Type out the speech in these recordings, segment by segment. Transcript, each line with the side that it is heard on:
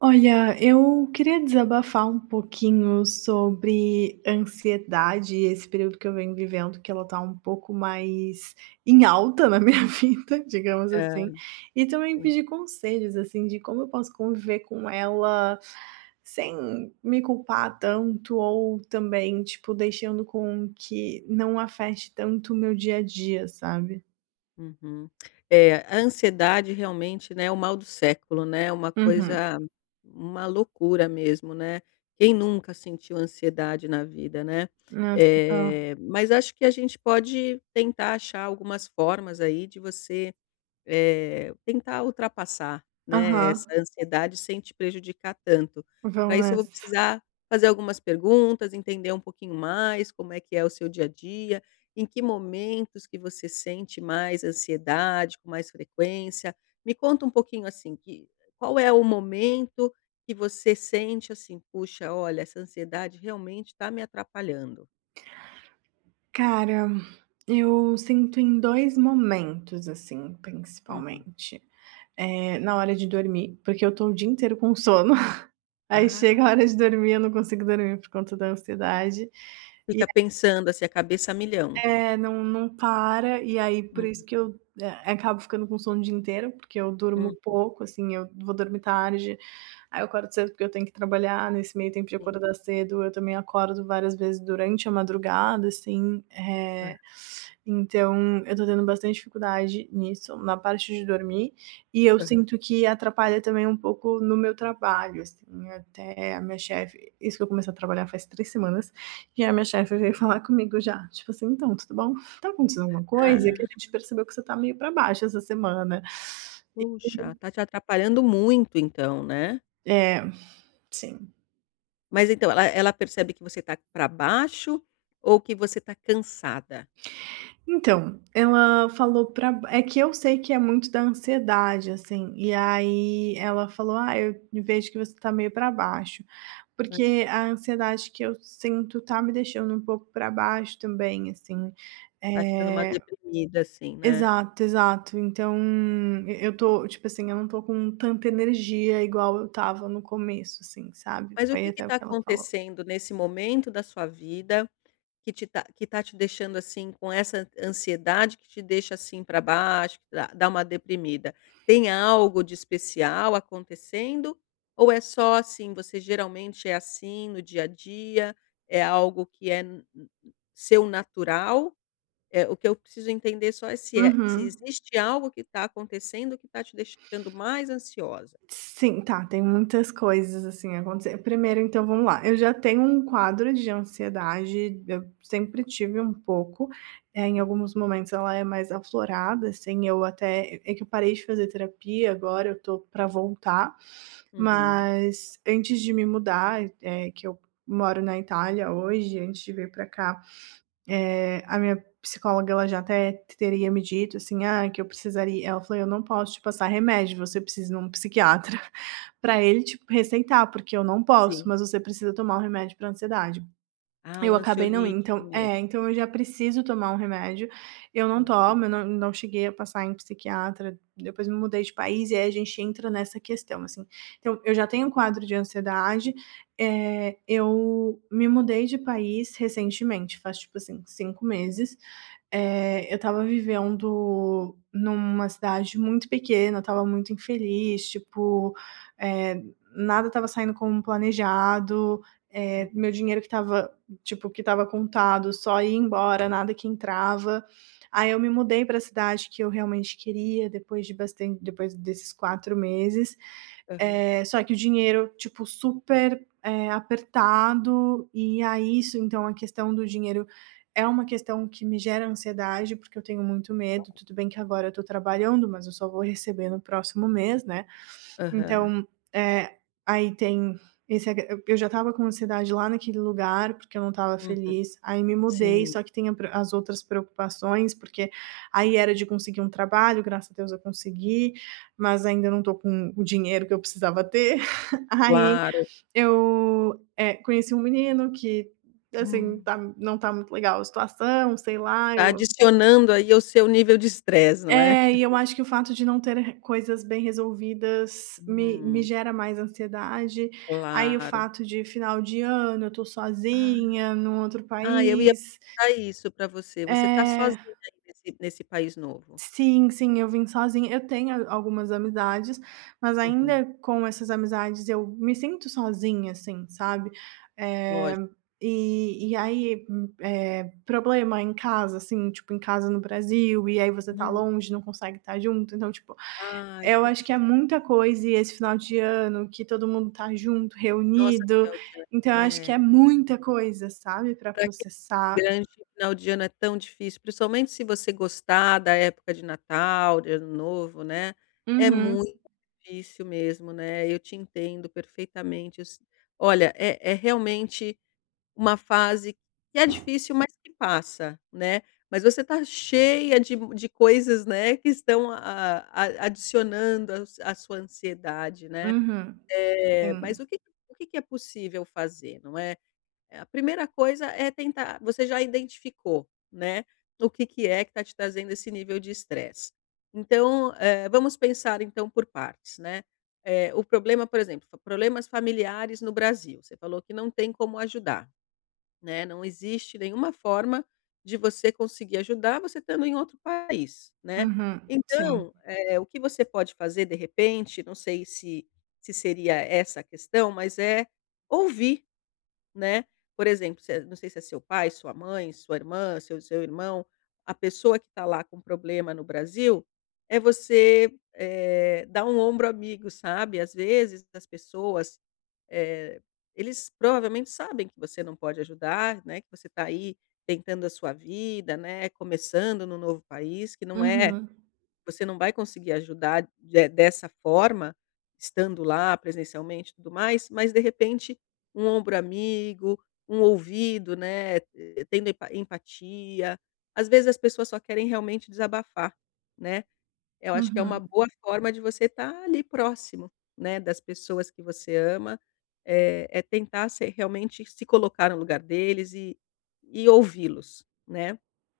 right: Olha, eu queria desabafar um pouquinho sobre ansiedade e esse período que eu venho vivendo, que ela tá um pouco mais em alta na minha vida, digamos
left: Ah,
right: assim. E também
left: sim.
right: pedir conselhos, assim, de como eu posso conviver com ela sem me culpar tanto, ou também, tipo, deixando com que não afete tanto o meu dia a dia, sabe?
left: Uhum. É, a ansiedade realmente, né, é o mal do século, né. Uma
right: Uhum.
left: coisa uma loucura mesmo, né. Quem nunca sentiu ansiedade na vida, né.
right: Nossa, tá.
left: Eh, mas acho que a gente pode tentar achar algumas formas, aí, de você, eh, tentar ultrapassar, né, essa
right: Aham.
left: ansiedade sem te prejudicar tanto. Para
right: Vamos
left: isso, eu vou
right: nessa.
left: precisar fazer algumas perguntas, entender um pouquinho mais como é que é o seu dia a dia, em que momentos que você sente mais ansiedade, com mais frequência. Me conta um pouquinho, assim, que qual é o momento que você sente, assim: "Puxa, olha, essa ansiedade, realmente, tá me atrapalhando".
right: Cara, eu sinto em 2 momentos, assim,
left: Uhum.
right: principalmente. Eh, na hora de dormir, porque eu estou o dia inteiro com sono. Aí chega a hora
left: Ah.
right: de dormir, eu não consigo dormir por conta da ansiedade, e,
left: Fica
right: eh
left: pensando, assim, a cabeça milhão.
right: É, não não para, e aí, por isso que
left: Uhum.
right: eu, eh, acabo ficando com sono o dia inteiro, porque eu durmo
left: Uhum.
right: pouco, assim. Eu vou dormir tarde, aí eu acordo cedo porque eu tenho que trabalhar, nesse meio tempo de
left: Sim.
right: acordar cedo, eu também acordo várias vezes durante a madrugada, assim.
left: Hã.
right: Eh, então eu estou tendo bastante dificuldade nisso, na parte de dormir, e eu
left: Aham.
right: sinto que atrapalha também um pouco no meu trabalho, assim, até a minha chefe isso que eu comecei a trabalhar faz 3 semanas, e a minha chefe veio falar comigo já. Tipo assim: "Então, tudo bom? Tá acontecendo alguma coisa? Porque
left: Ah.
right: a gente percebeu que você está meio pra baixo essa semana". E
left: Puxa, está te atrapalhando muito, então, né?
right: É, sim.
left: Mas então, ela ela percebe que você está pra baixo, ou que você está cansada?
right: Então, ela falou pra b é que eu sei que é muito da ansiedade, assim. E aí, ela falou: "Ah, eu vejo que você tá meio pra baixo".
left: É.
right: Porque a ansiedade que eu sinto tá me deixando um pouco pra baixo também, assim,
left: Tá te dando uma
right: eh
left: deprimida, assim, né?
right: exato, exato. Então, e eu estou, tipo assim, eu não estou com tanta energia igual eu estava no começo, assim, sabe.
left: Mas o
right: Foi
left: que que
right: até o
left: está
right: que ela falou.
left: acontecendo nesse momento da sua vida que te tá que está te deixando, assim, com essa ansiedade que te deixa, assim, pra baixo, que dá dá uma deprimida? Tem algo de especial acontecendo ou é só, assim, você geralmente é assim, no dia a dia, é algo que é n n seu natural? Eh, o que eu preciso entender só é se é se
right: Uhum.
left: existe algo que está acontecendo, que tá te deixando mais ansiosa.
right: Sim, tá, tem muitas coisas, assim, acontecendo. Primeiro, então vamos lá, eu já tenho um quadro de ansiedade, eu sempre tive um pouco, eh, em
left: Uhum.
right: alguns momentos ela é mais aflorada, assim, eu até, eh é que eu parei de fazer terapia, agora eu tô para voltar.
left: Uhum.
right: Mas antes de me mudar e é que eu moro na Itália hoje, antes de vir para cá, eh, a minha psicóloga, ela já até t teria me dito, assim: "Ah, que eu precisaria" ela falou: "Eu não posso te passar remédio, você precisa ir em um psiquiatra, pra ele, tipo, receitar, porque eu não posso,
left: Sim.
right: mas você precisa tomar o remédio pra ansiedade".
left: Ah, um
right: Eu acabei não indo.
left: ansiolítico
right: Então, eh
left: mesmo.
right: então eu já preciso tomar um remédio. Eu não
left: Uhum.
right: tomo, eu não não cheguei a passar em psiquiatra. Depois me mudei de país, e aí a gente entra nessa questão, assim. Então, eu já tenho um quadro de ansiedade, eh, eu me mudei de país recentemente, faz tipo assim, 5 meses. Eh, eu estava vivendo numa cidade muito pequena, eu estava muito infeliz, tipo, eh, nada estava saindo como planejado. Eh, meu
left: Uhum.
right: dinheiro que estava, tipo, que estava contado, só ia embora, nada que entrava. Aí eu me mudei para a cidade que eu realmente queria, depois de bastan depois desses 4 meses,
left: Aham.
right: eh, só que o dinheiro, tipo, super, eh, apertado, e aí isso então a questão do dinheiro é uma questão que me gera ansiedade, porque eu tenho muito medo. Tudo bem que agora eu estou trabalhando, mas eu só vou receber no próximo mês, né.
left: Aham.
right: Então, eh, aí tem esse a eu já estava com ansiedade lá naquele lugar, porque eu não estava
left: Uhum.
right: feliz. Aí me mudei,
left: Sim.
right: só que tem a pre as outras preocupações, porque aí era de conseguir um trabalho, graças a Deus eu consegui, mas ainda não estou com o dinheiro que eu precisava ter. Aí
left: Claro.
right: eu, eh, conheci um menino que, assim,
left: Hum.
right: tá não tá muito legal a situação, sei lá,
left: Tá
right: eu
left: adicionando aí ao seu nível de estresse, não é?
right: É, e eu acho que o fato de não ter r coisas bem resolvidas me me
left: Hum.
right: gera mais ansiedade. Aí o
left: Claro.
right: fato de final de ano, eu tô
left: Ah.
right: sozinha, num outro
left: Ah, eu ia
right: país
left: perguntar isso para você. Você está
right: É.
left: sozinha aí nesse nesse país novo?
right: Sim, sim, eu vim sozinha. Eu tenho a algumas amizades, mas
left: Uhum.
right: ainda, com essas amizades, eu me sinto sozinha, assim, sabe. Eh,
left: Lógico.
right: e e aí m eh, problema em casa, assim, tipo em casa no Brasil, e aí você está
left: Hum.
right: longe, não consegue estar junto. Então, tipo,
left: Ai,
right: eu
left: que
right: acho que é
left: difícil.
right: muita coisa, e esse final de ano, que todo mundo tá junto,
left: Nossa
right: reunido.
left: [unintelligible]
right: Então eu acho que é
left: é.
right: muita coisa, sabe, pra
left: Pra que
right: processar.
left: [unintelligible] final de ano é tão difícil, principalmente se você gostar da época de Natal, de Ano Novo, né. É
right: Uhum.
left: muito difícil mesmo, né, eu te entendo perfeitamente, eu se olha, é é realmente uma fase que é difícil, mas que passa, né. Mas você está cheia de m de coisas, né, que estão a a adicionando a s a sua ansiedade, né.
right: Uhum.
left: É, mas
right: Sim.
left: o que o que que é possível fazer, não é? Eh, a primeira coisa é tentar você já identificou, né, o que que é que tá te trazendo esse nível de estresse. Então, eh, vamos pensar então por partes, né. Eh, o problema por exemplo, problemas familiares no Brasil, você falou que não tem como ajudar, né, não existe nenhuma forma de você conseguir ajudar, você estando em outro país, né.
right: Uhum, sim.
left: Então, eh, o que você pode fazer de repente, não sei se se seria essa a questão, mas é ouvir, né. Por exemplo, se é não sei se é seu pai, sua mãe, sua irmã, seu seu irmão, a pessoa que está lá com problema no Brasil, é você, eh, dar um ombro amigo, sabe. Às vezes das pessoas, eh, eles provavelmente sabem que você não pode ajudar, né, que você tá aí tentando a sua vida, né, começando no novo país, que não é
right: Uhum.
left: você não vai conseguir ajudar de dessa forma, estando lá presencialmente e tudo mais, mas de repente, um ombro amigo, um ouvido, né, eh, tendo empa empatia. Às vezes as pessoas só querem realmente desabafar, né? Eu acho que é uma
right: Uhum.
left: boa forma de você estar ali próximo, né, das pessoas que você ama. Eh, é tentar se realmente se colocar no lugar deles e e ouvi-los, né.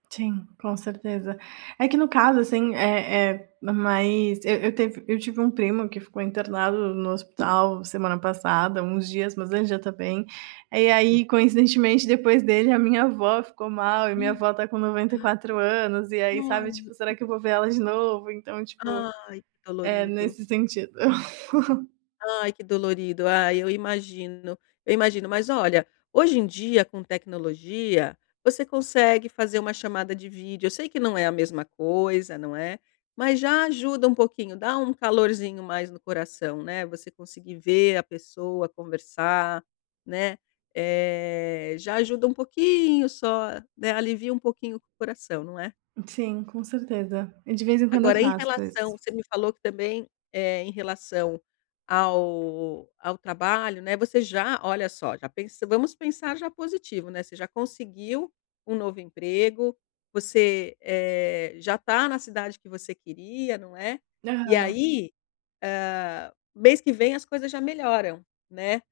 right: Sim, com certeza. É que no caso, assim, eh, eh, mas eu eu teve eu tive um primo que ficou internado no no hospital semana passada, uns dias. Mas ele já tá bem. E
left: Hum.
right: aí, coincidentemente, depois dele, a minha avó ficou mal e
left: Hã!
right: minha avó está com 94 anos e aí
left: Ai, ai
right: sabe,
left: meu
right: tipo: "Será
left: Deus!
right: que eu vou ver ela de novo?". Então, tipo,
left: Ai, que
right: é
left: dolorido!
right: nesse sentido.
left: Ai, que dolorido! Ah, eu imagino, eu imagino. Mas olha, hoje em dia, com tecnologia, você consegue fazer uma chamada de vídeo. Eu sei que não é a mesma coisa, não é. Mas já ajuda um pouquinho, dá um calorzinho mais no coração, né, você conseguir ver a pessoa conversar, né. Eh, já ajuda um pouquinho só, né, alivia um pouquinho o coração, não é?
right: Sim, com certeza e de vez em quando eu
left: Agora em
right: faço
left: relação
right: isso.
left: você me falou que também, eh, em relação ao ao trabalho, né, você já Olha só, já pensa Vamos pensar já positivo, né. Você já conseguiu um novo emprego, você, eh, já tá na cidade que você queria, não é? E
right: Aham.
left: aí, ah, mês que vem, as coisas já melhoram, né.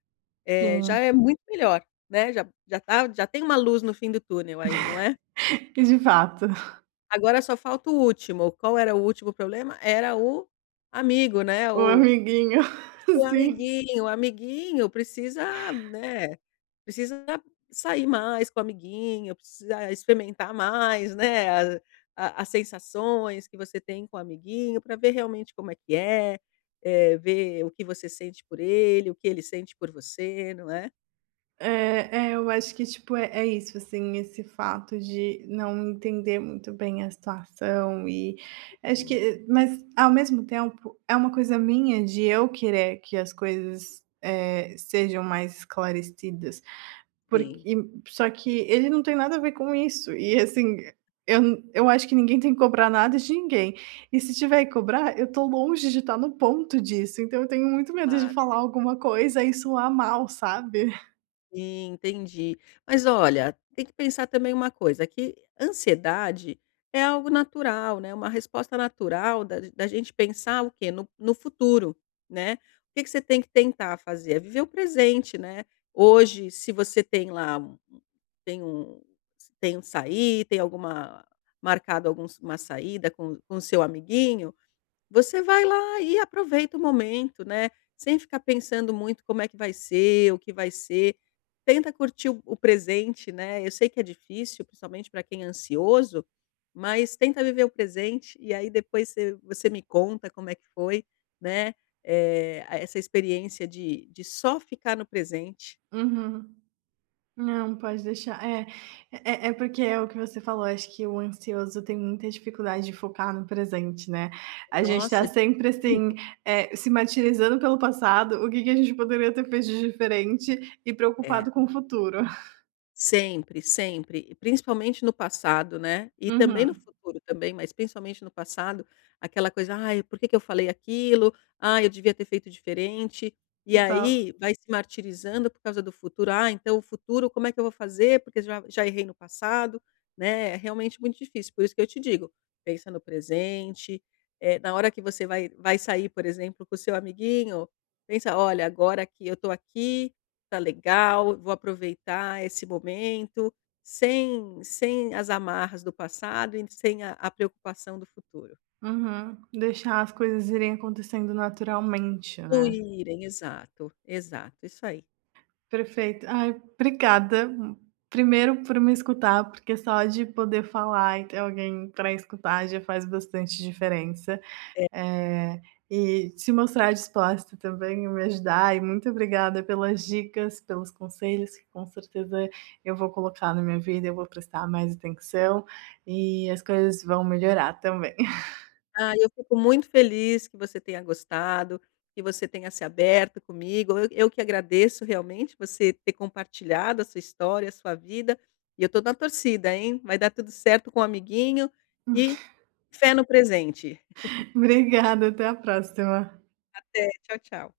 left: Eh, já
right: Sim.
left: é muito melhor, né, já já tá já tem uma luz no fim do túnel aí, não é?
right: E de fato.
left: Agora só falta o último. Qual era o último problema? Era o amigo, né,
right: O
left: o
right: amiguinho.
left: o
right: Sim.
left: amiguinho, o amiguinho precisa na precisa sair mais com o amiguinho, precisa experimentar mais, né, a a as sensações que você tem com o amiguinho. Pra ver realmente como é que é. Eh, ver o que você sente por ele, o que ele sente por você, não é?
right: É é eu acho que tipo, é é isso assim, esse fato de não entender muito bem a situação e acho
left: Hum.
right: que mas ao mesmo tempo, é uma coisa minha, de eu querer que as coisas, eh, sejam mais esclarecidas,
left: Sim.
right: porque só que ele não tem nada a ver com isso, e assim eu eu acho que ninguém tem que cobrar nada de ninguém, e se tiver que cobrar, eu tô longe de tá no ponto disso, então, eu tenho muito medo de
left: Claro.
right: falar alguma coisa e soar mal, sabe?
left: Sim, entendi. Mas olha, tem que pensar também uma coisa, que ansiedade é algo natural, né, uma resposta natural da da gente pensar o quê? No no futuro, né. O que que você tem que tentar fazer? É viver o presente, né. Hoje, se você tem lá, u u tem um tem um sair, tem alguma marcado alguns uma saída com com o seu amiguinho, você vai lá e aproveita o momento, né, sem ficar pensando muito como é que vai ser, o que vai ser, tenta curtir o o presente, né? Eu sei que é difícil, principalmente pra quem é ansioso, mas tenta viver o presente, e aí depois você você me conta como é que foi, né, eh, essa experiência de de só ficar no presente.
right: Uhum. Não, pode deixar, eh eh, é porque é o que você falou. Acho que o ansioso tem muita dificuldade de focar no presente, né? A gente tá
left: Nossa!
right: sempre assim,
left: Lindo.
right: eh, se martirizando pelo passado, o que que a gente poderia ter feito de diferente, e
left: É.
right: preocupado com o futuro.
left: Sempre, sempre e principalmente no passado, né, e também no
right: Uhum.
left: futuro, também, mas principalmente no passado, aquela coisa: "Ai, por que que eu falei aquilo? Ai, eu devia ter feito diferente". E
right: Total.
left: aí, vai se martirizando por causa do futuro. "Ai, então, o futuro como é que eu vou fazer? Porque já já errei no passado". Né? É realmente muito difícil, por isso que eu te digo: "Pensa no presente". Eh, na hora que você vai vai sair, por exemplo, com o seu amiguinho, pensa: "Olha, agora que eu tô aqui, tá legal, vou aproveitar esse momento sem sem as amarras do passado e sem a a preocupação do futuro".
right: Uhum, deixar as coisas irem acontecendo naturalmente, né.
left: Fluírem. Exato, exato. Isso aí.
right: Perfeito. Ai, obrigada, primeiro por me escutar, porque é só de poder falar e ter alguém para escutar, já faz bastante diferença,
left: É.
right: eh, e se mostrar disposta também e me ajudar, e muito obrigada pelas dicas, pelos conselhos que com certeza eu vou colocar na minha vida, eu vou prestar mais atenção e as coisas vão melhorar também.
left: Ah, eu fico muito feliz que você tenha gostado, que você tenha se aberto comigo. Eu eu que agradeço, realmente você ter compartilhado a sua história, a sua vida e eu tô na torcida, hein. Vai dar tudo certo com o amiguinho
right: Hum.
left: e fé no presente!
right: Obrigada. Até a próxima.
left: Até. Tchau, tchau.